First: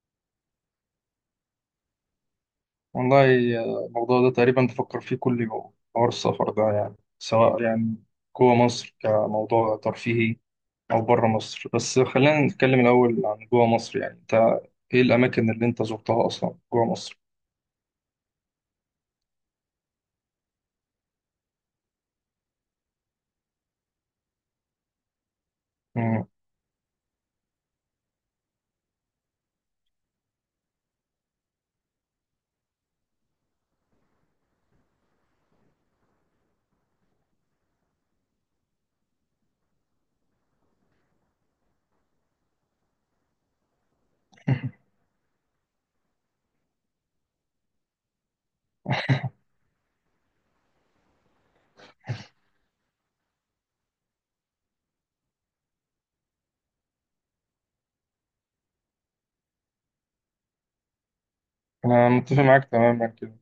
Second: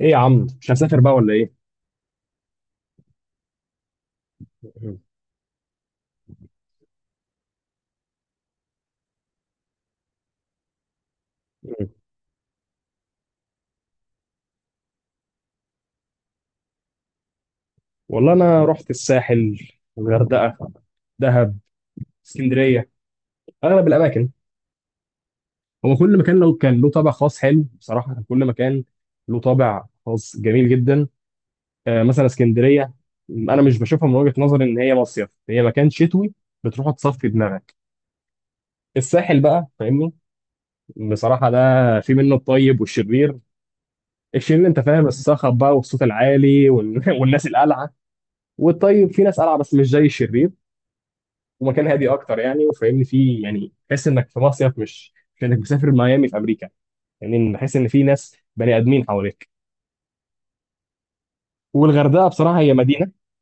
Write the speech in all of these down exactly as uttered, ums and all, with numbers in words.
ايه يا عم، مش هسافر بقى ولا ايه؟ والله. آه، الموضوع ده تقريبا بفكر فيه كل يوم، حوار السفر ده، يعني سواء يعني جوه مصر كموضوع ترفيهي أو بره مصر. بس خلينا نتكلم الأول عن جوه مصر. يعني أنت إيه الأماكن اللي أنت زرتها أصلا جوه مصر؟ والله انا رحت الساحل، الغردقه، دهب، اسكندريه، اغلب الاماكن. هو كل مم. مكان لو كان له طابع خاص حلو، بصراحه كان كل مكان له طابع خاص جميل جدا. آه، مثلا اسكندريه، انا مش بشوفها من وجهه نظري ان هي مصيف، هي مكان شتوي بتروح تصفي دماغك. الساحل بقى فاهمني، بصراحه ده في منه الطيب والشرير. الشرير انت فاهم الصخب بقى والصوت العالي وال- والناس القلعه. والطيب في ناس قلعه بس مش زي الشرير، ومكان هادي اكتر يعني وفاهمني فيه، يعني تحس انك في مصيف، مش مش انك مسافر ميامي في امريكا. يعني إن- بحس ان في ناس بني ادمين حواليك. أنا والغردقه متفق بصراحه معاك هي تماما مدينه. كده.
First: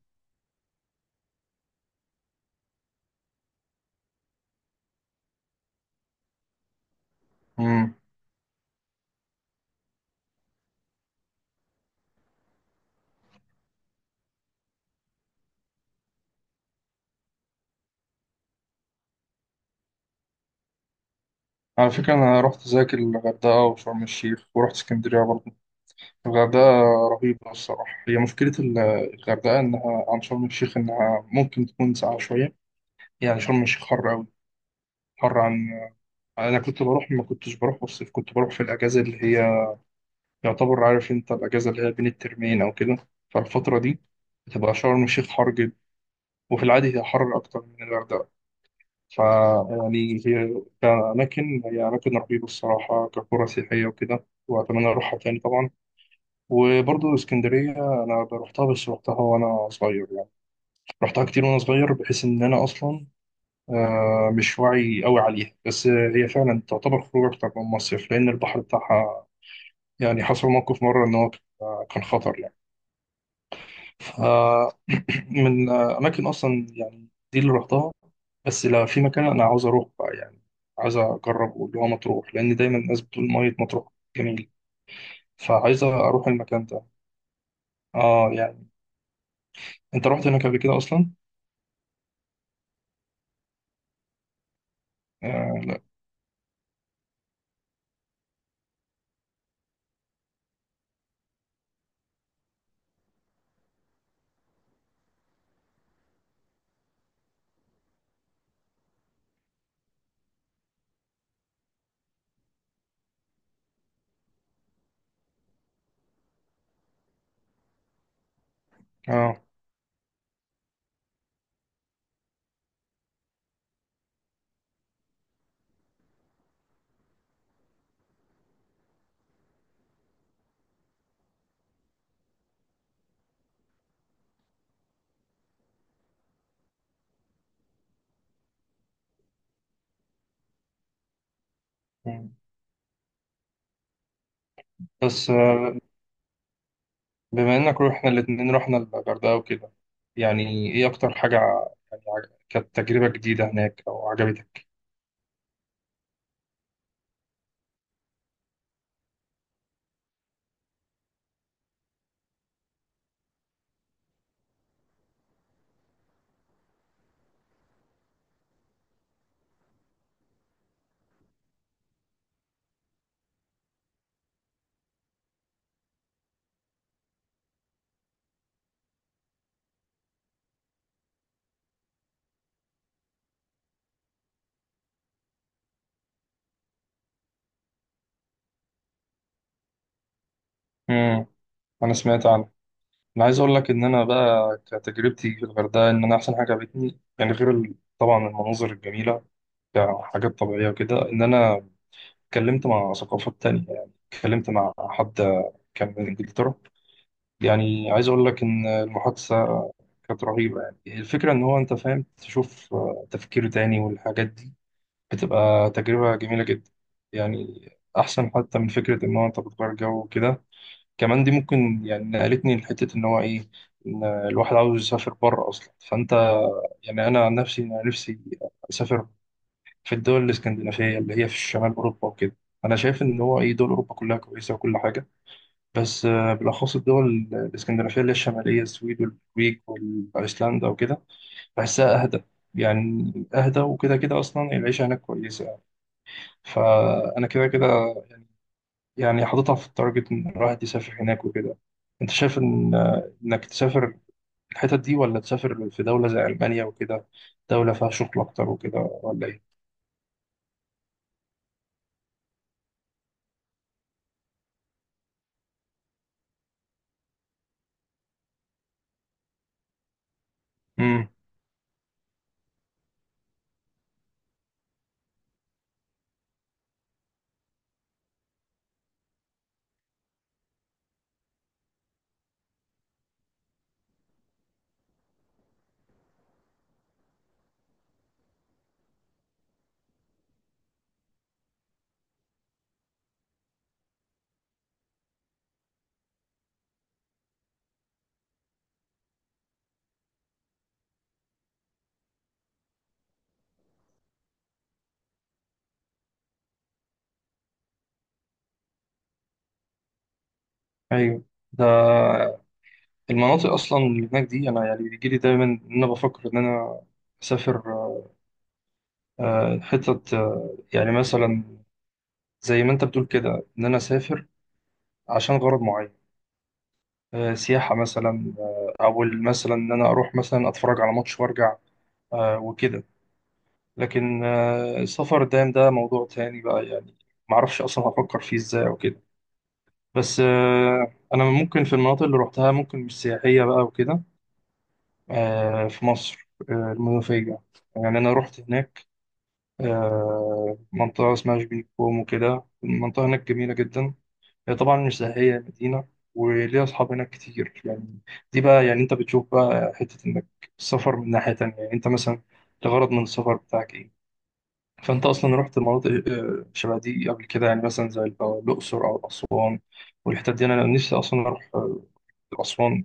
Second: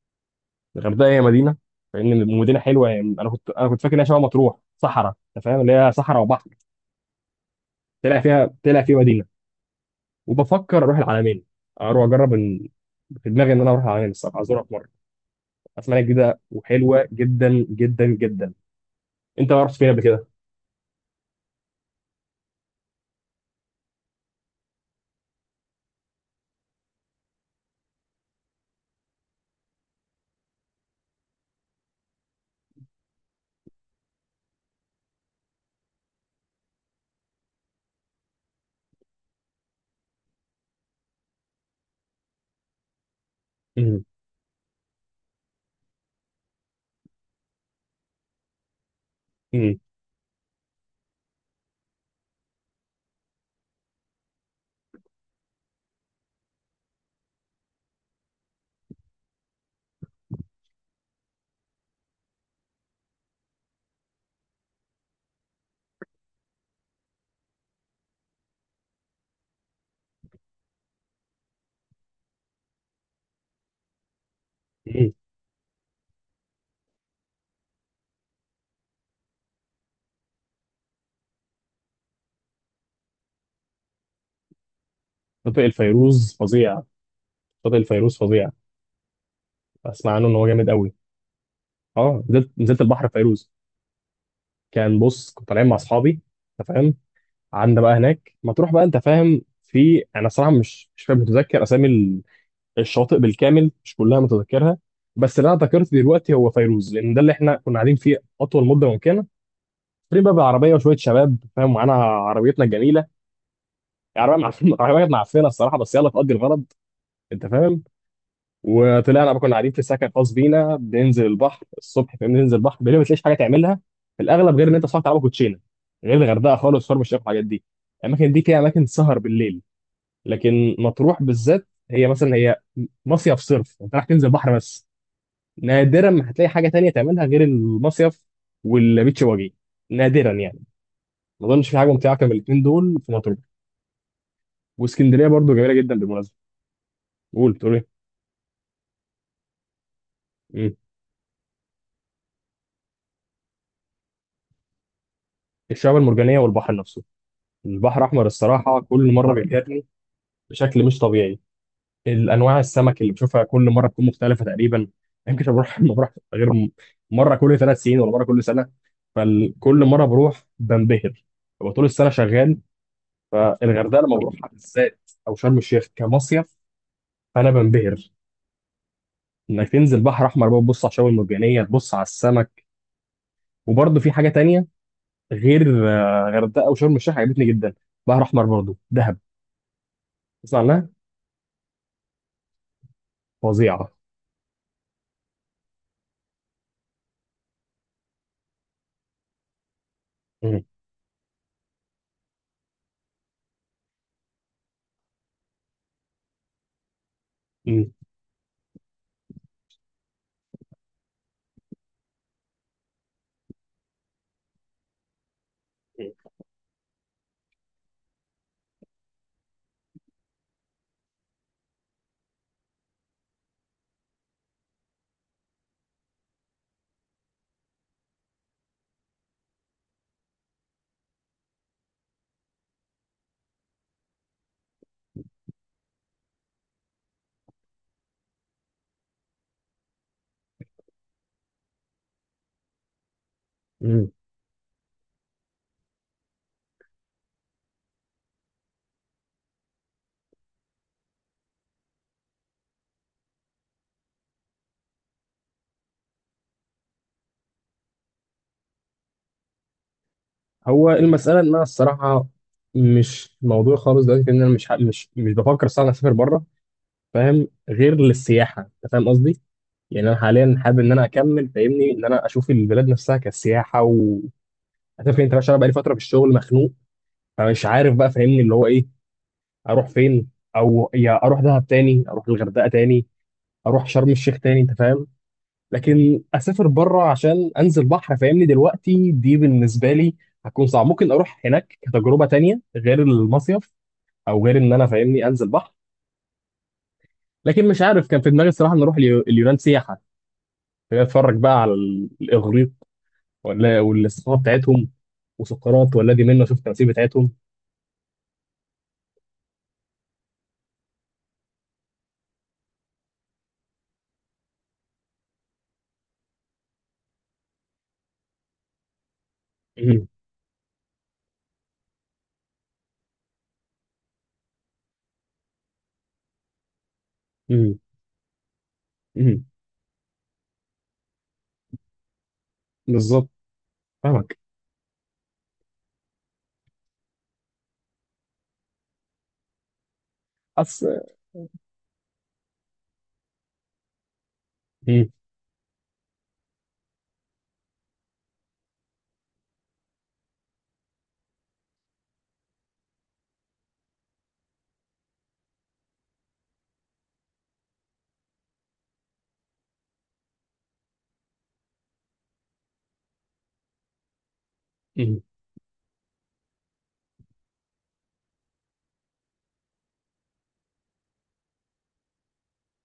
الغردقه هي مدينه فاهمني، مدينه حلوه يعني. انا كنت انا كنت فاكر انها شبه مطروح صحراء، انت فاهم اللي هي صحراء وبحر. مم. طلع فيها طلع فيه مدينه. وبفكر اروح العلمين، اروح اجرب إن- في دماغي ان انا اروح العلمين الصراحه ازورها في مره. اسمها جديده وحلوه جدا جدا جدا. انت رحت فين قبل كده؟ على فكرة أنا رحت زيك الغردقة وشرم الشيخ، ورحت اسكندرية برضه. الغردقة رهيبة الصراحة. هي مشكلة ال- الغردقة، إنها عن شرم الشيخ إنها ممكن تكون ساقعة شوية. يعني شرم الشيخ حر أوي، حر عن، انا كنت بروح، ما كنتش بروح في الصيف، كنت بروح في الاجازه اللي هي، يعتبر عارف انت، الاجازه اللي هي بين الترمين او كده. فالفتره دي امم. بتبقى شرم الشيخ حر جدا، وفي العادي هي حر اكتر من الغردقه. ف امم. يعني هي كأماكن، هي أماكن رهيبة الصراحة كقرى سياحية وكده، وأتمنى أروحها تاني طبعا. وبرضه اسكندرية، أنا رحتها بس رحتها وأنا صغير يعني. رحتها كتير وأنا صغير، بحيث إن أنا أصلا آه، مش واعي قوي عليها. بس هي فعلا تعتبر خروج أكتر من مصيف، لأن البحر بتاعها يعني حصل موقف مرة إن هو كان خطر يعني. امم. فمن أماكن أصلا يعني دي اللي رحتها. بس لا، في مكان أنا عاوز أروح بقى يعني، عايز أجربه، اللي هو مطروح، لأن دايما الناس بتقول مية مطروح جميل. شاطئ فعايز أروح الفيروز المكان فظيع. ده. شاطئ الفيروز آه فظيع. يعني أنت اسمع عنه رحت ان هو هناك قبل جامد كده قوي. أصلا؟ اه، نزلت نزلت البحر في فيروز. كان بص كنت آه طالعين مع لا. اصحابي، انت فاهم، قعدنا بقى هناك ما تروح بقى انت فاهم. في انا صراحه مش مش فاهم متذكر اسامي ال- الشواطئ بالكامل، مش كلها متذكرها. بس اللي انا ذكرت دلوقتي هو فيروز، لان ده اللي احنا كنا قاعدين فيه اطول مده ممكنه. طالعين بقى بالعربيه، وشويه شباب فاهم، معانا عربيتنا الجميله. العربيه معفنه، العربيه معفنه الصراحه، بس يلا تقضي الغرض، انت فاهم. وطلعنا بقى، آه. كنا قاعدين في سكن خاص بينا، بننزل البحر الصبح، فاهم، ننزل البحر بالليل ما تلاقيش حاجه تعملها في الاغلب، غير ان انت صاحي تلعب كوتشينه. غير الغردقه خالص، شرم الشيخ والحاجات دي، الاماكن دي فيها اماكن سهر بالليل. لكن مطروح بالذات، هي مثلا هي مصيف صرف، انت رايح تنزل بحر بس. نادرا ما هتلاقي حاجه تانية تعملها غير المصيف والبيتش واجي، نادرا يعني. ما اظنش في حاجه ممتعه كان مم. من الاثنين دول في مطروح. واسكندريه بس برضو جميله آه جدا بالمناسبه. قول بما بتقول إنك ايه. روحنا الاتنين، رحنا الغردقة وكده، يعني مم. إيه أكتر حاجة، يعني عج- كانت تجربة جديدة هناك أو عجبتك؟ الشعاب المرجانيه والبحر نفسه، البحر الأحمر الصراحة كل مرة بيبهرني بشكل مش طبيعي. الأنواع السمك اللي بشوفها كل مرة بتكون مختلفة تقريبا. يمكن بروح ما بروح غير م- مرة كل ثلاث سنين ولا مرة كل سنة. فكل مرة بروح بنبهر، ببقى طول السنة شغال. فالغردقة لما بروحها بالذات، أو شرم الشيخ كمصيف، أنا بنبهر. إنك تنزل بحر أحمر بقى، تبص على الشعاب المرجانية، تبص على السمك، وبرضه في حاجة تانية غير آه، غردقة وشرم الشيخ، عجبتني جدا. بحر أحمر برضه، دهب، تسمع عنها. مم. أنا سمعت عنها. انا عايز اقول لك ان فظيعة. انا بقى كتجربتي في الغردقه، ان انا احسن حاجه عجبتني يعني، غير ال- طبعا المناظر الجميله كحاجات مم. طبيعيه وكده، ان انا اتكلمت مع ثقافات تانية. يعني اتكلمت مع حد كان من انجلترا. يعني عايز اقول لك ان المحادثه كانت رهيبه، يعني الفكره ان هو، انت فاهم، تشوف تفكير تاني والحاجات دي، بتبقى مم. تجربه جميله جدا يعني. احسن حتى من فكره ان هو انت بتغير جو وكده. كمان دي ممكن يعني نقلتني لحتة إن هو إيه، إن الواحد عاوز يسافر بره أصلا. فأنت، يعني أنا عن نفسي، أنا نفسي أسافر في الدول الإسكندنافية اللي هي في شمال أوروبا وكده. أنا شايف إن هو إيه، دول أوروبا كلها كويسة وكل حاجة، بس آه، بالأخص الدول الإسكندنافية اللي هي الشمالية، السويد والنرويج وأيسلندا وكده، بحسها أهدى. يعني أهدى وكده، مم. كده أصلا العيشة هناك كويسة يعني. فأنا كده كده يعني حاططها في التارجت إن الواحد يسافر هناك وكده. أنت شايف إن إنك تسافر الحتت دي، ولا تسافر في دولة زي ألمانيا وكده، دولة فيها شغل أكتر وكده، ولا إيه؟ هو المسألة إن أنا الصراحة مش موضوع خالص دلوقتي، إن أنا مش ح- مش مش بفكر الصراحة أسافر بره، فاهم، غير للسياحة. أنت فاهم قصدي؟ يعني أنا حاليا حابب إن أنا امم أكمل فاهمني، إن أنا أشوف البلاد نفسها كسياحة، و عارف أنت بقى، عشان أنا بقالي فترة في الشغل مخنوق. فمش عارف بقى فاهمني اللي هو إيه، أروح فين، أو يا أروح دهب تاني، أروح الغردقة تاني، أروح شرم الشيخ تاني، أنت فاهم؟ لكن اسافر بره عشان انزل بحر، فاهمني دلوقتي دي بالنسبه لي هتكون صعب، ممكن اروح هناك كتجربه تانية غير المصيف، او غير ان انا فاهمني انزل بحر. لكن مش عارف، كان في دماغي الصراحه ان اروح اليو- اليونان سياحه، اتفرج بقى على ال- الاغريق، ولا والاستقامه بتاعتهم، وسقراط والذي منا، شوف التماثيل بتاعتهم. أيوه. ده المناطق أصلا اللي هناك دي، أنا يعني بيجيلي دايما إن أنا بفكر إن أنا أسافر آه، مم. حتت، آه، يعني مثلا زي ما أنت بتقول كده إن أنا أسافر عشان غرض معين، آه، سياحة مم. مثلا، آه، أو مم. مثلا إن أنا أروح مثلا أتفرج على ماتش وأرجع، آه، وكده. بالظبط. لكن فاهمك. آه، السفر الدائم ده موضوع تاني بقى يعني، معرفش أصلا هفكر فيه إزاي أو كده. بس أص... آه، أنا ممكن في المناطق اللي روحتها ممكن مش سياحية بقى وكده. مم. آه، في مصر، آه، المنوفية، يعني أنا رحت هناك. آه، منطقة اسمها شبين كوم وكده. المنطقة هناك جميلة جدا، هي طبعا مش سياحية، هي مدينة وليها أصحاب هناك كتير يعني. دي بقى يعني أنت بتشوف بقى حتة إنك، السفر من ناحية تانية، يعني أنت مثلا الغرض من السفر بتاعك إيه. فأنت مم. أصلا رحت مناطق آه، شبه دي قبل كده يعني، مثلا زي الأقصر أو أسوان والحتت دي. أنا نفسي أصلا أروح آه، أسوان،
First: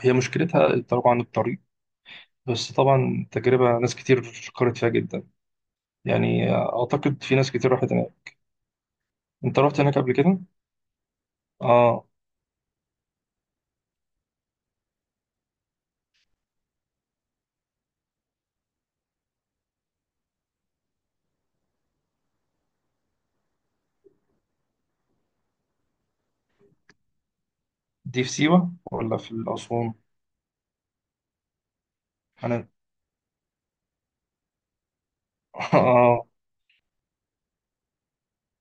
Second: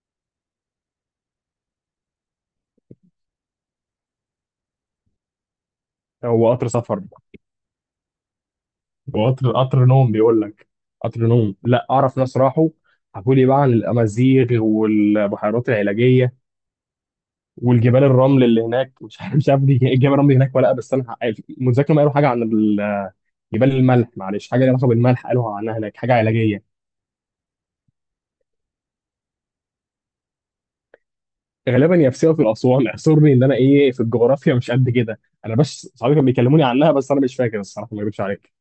هي مشكلتها طبعا الطريق، بس طبعا تجربة ناس كتير شكرت فيها جدا يعني. هو قطر آه، سفر، أعتقد في ناس كتير راحت هناك. وقطر أنت رحت قطر هناك نوم قبل كده؟ بيقول لك. قطر نوم، لا آه. اعرف ناس راحوا، حكوا لي بقى عن الامازيغ والبحيرات العلاجيه والجبال الرمل اللي هناك مش عارف مش عارف دي إيه جبال الرمل هناك ولا لأ، بس انا ح- متذكر ما قالوا حاجه عن ال- جبال الملح، معلش حاجه ليها علاقه بالملح، قالوا عنها هناك حاجه علاجيه. دي في سيوة ولا في أسوان؟ غالبا يا في سيوه في أنا الاسوان اعذرني ان انا ايه في الجغرافيا مش قد كده. انا بس صحابي كانوا آه بيكلموني عنها، بس انا مش فاكر الصراحه، ما اكذبش عليك.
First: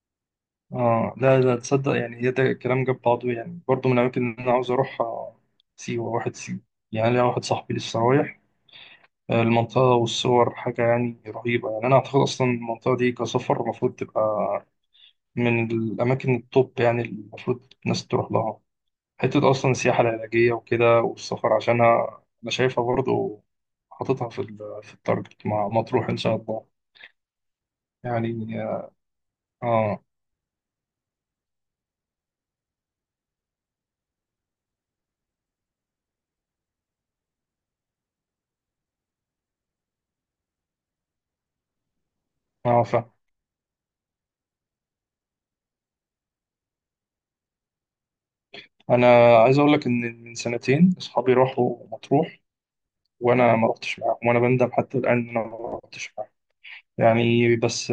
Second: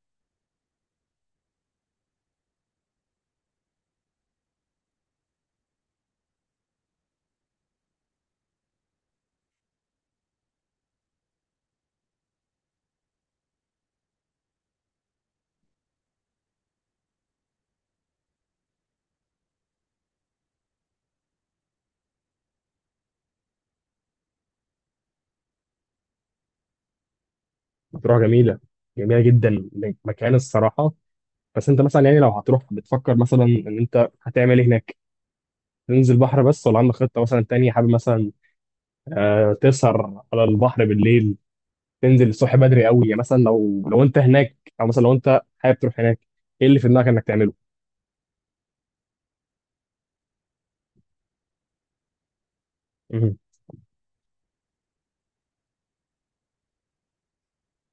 آه لا لا تصدق يعني، هي ده الكلام جاب بعضه يعني. برضه من الأماكن اللي أنا عاوز أروح، سيوة، واحد سيوة. يعني ليا واحد صاحبي لسه رايح المنطقة، والصور حاجة يعني رهيبة. يعني أنا أعتقد أصلا المنطقة دي كسفر المفروض تبقى من الأماكن التوب يعني، اللي المفروض الناس تروح لها. حتة أصلا السياحة العلاجية وكده، والسفر عشانها أنا شايفها برضو حاططها في ال- في التارجت مع مطروح إن شاء الله. مطروح يعني جميله، جميله جدا، آه مكان الصراحه. بس انت مثلا يعني لو هتروح، بتفكر مثلا ان انت هتعمل ايه هناك؟ تنزل بحر بس، ولا عندك خطة مثلا تانية، حابب مثلا آه، تسهر على البحر بالليل، تنزل الصبح آه بدري قوي فاهم. يعني؟ مثلا لو لو انت هناك، او مثلا لو انت حابب تروح هناك، ايه اللي في دماغك انك تعمله؟ أنا عايز أقول لك إن من سنتين أصحابي راحوا مطروح، مهم. وأنا ما رحتش معاهم، وأنا بندم حتى الآن إن أنا ما رحتش معاهم يعني. بس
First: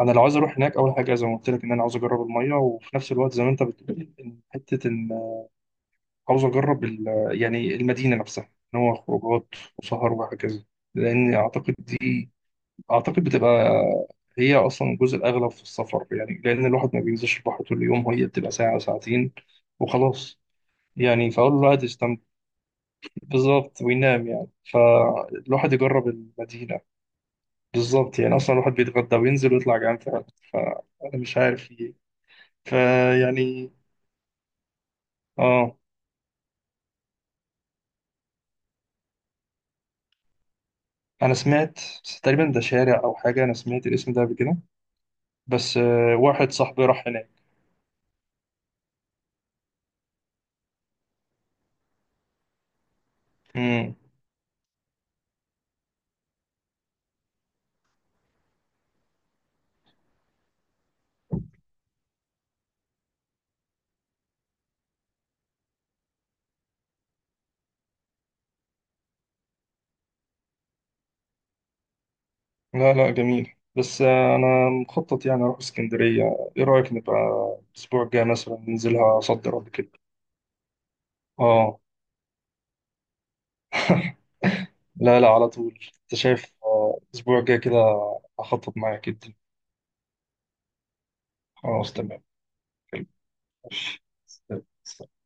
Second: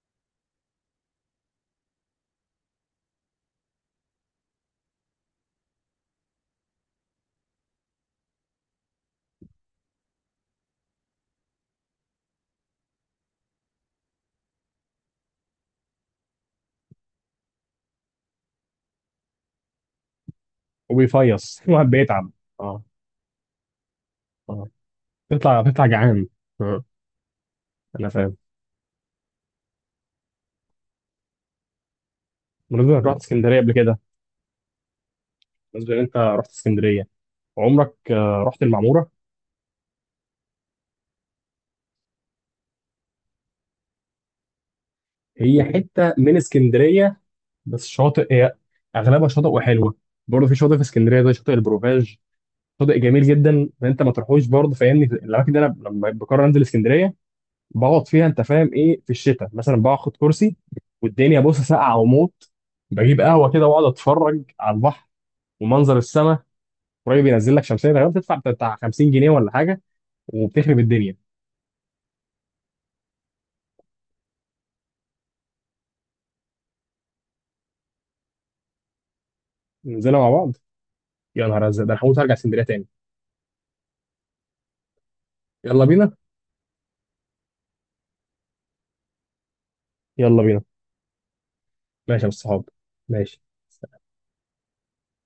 انا لو عايز اروح هناك، اول حاجه زي ما قلت لك ان انا عاوز اجرب الميه، وفي نفس الوقت زي ما انت بتقول إن حته ان عاوز اجرب ال- يعني المدينه نفسها، ان هو خروجات وسهر وهكذا. لان اعتقد دي، اعتقد بتبقى هي اصلا الجزء الاغلب في السفر يعني، لان الواحد ما بينزلش البحر طول اليوم، هي بتبقى ساعه ساعتين وخلاص يعني. فاقول له وبيفيص الواحد الواحد يستمتع بيتعب. اه. بالظبط وينام، يعني اه، تطلع فالواحد تطلع يجرب جعان. المدينه. آه، انا بالظبط فاهم. يعني اصلا الواحد بيتغدى وينزل ويطلع جعان فعلا. فانا مش عارف، بالنسبة انك رحت اسكندرية فيعني قبل كده، اه. بالنسبة ان انت رحت اسكندرية، عمرك آه، رحت المعمورة؟ انا سمعت، بس تقريبا ده شارع او حاجه، انا سمعت الاسم ده قبل كده. هي بس حتة آه من واحد صاحبي راح اسكندرية، هناك. بس شاطئ هي، اغلبها شاطئ وحلوة. برضه في شاطئ في اسكندرية زي شاطئ البروفاج، شاطئ جميل جدا ان امم انت ما تروحوش برضه، فاهمني الاماكن دي، انا لما بقرر انزل اسكندريه بقعد فيها. انت فاهم ايه في الشتاء مثلا؟ باخد كرسي والدنيا بص ساقعه وموت، بجيب قهوه كده واقعد اتفرج على البحر ومنظر السماء. قريب ينزل لك شمسيه، غالبا بتدفع بتاع خمسين جنيه ولا حاجه، وبتخرب الدنيا. لا لا جميل. بس آه انا مخطط يعني اروح اسكندريه. ايه رايك نبقى الاسبوع الجاي مثلا ننزلها صد رد كده. ننزلها مع بعض. يا نهار اه ازرق، ده انا هموت، هرجع اسكندريه تاني. لا لا، على طول. يلا بينا. انت شايف آه، الاسبوع الجاي كده. هخطط معاك جدا. يلا بينا. خلاص ماشي تمام. يا أبو الصحاب، ماشي. ماشي.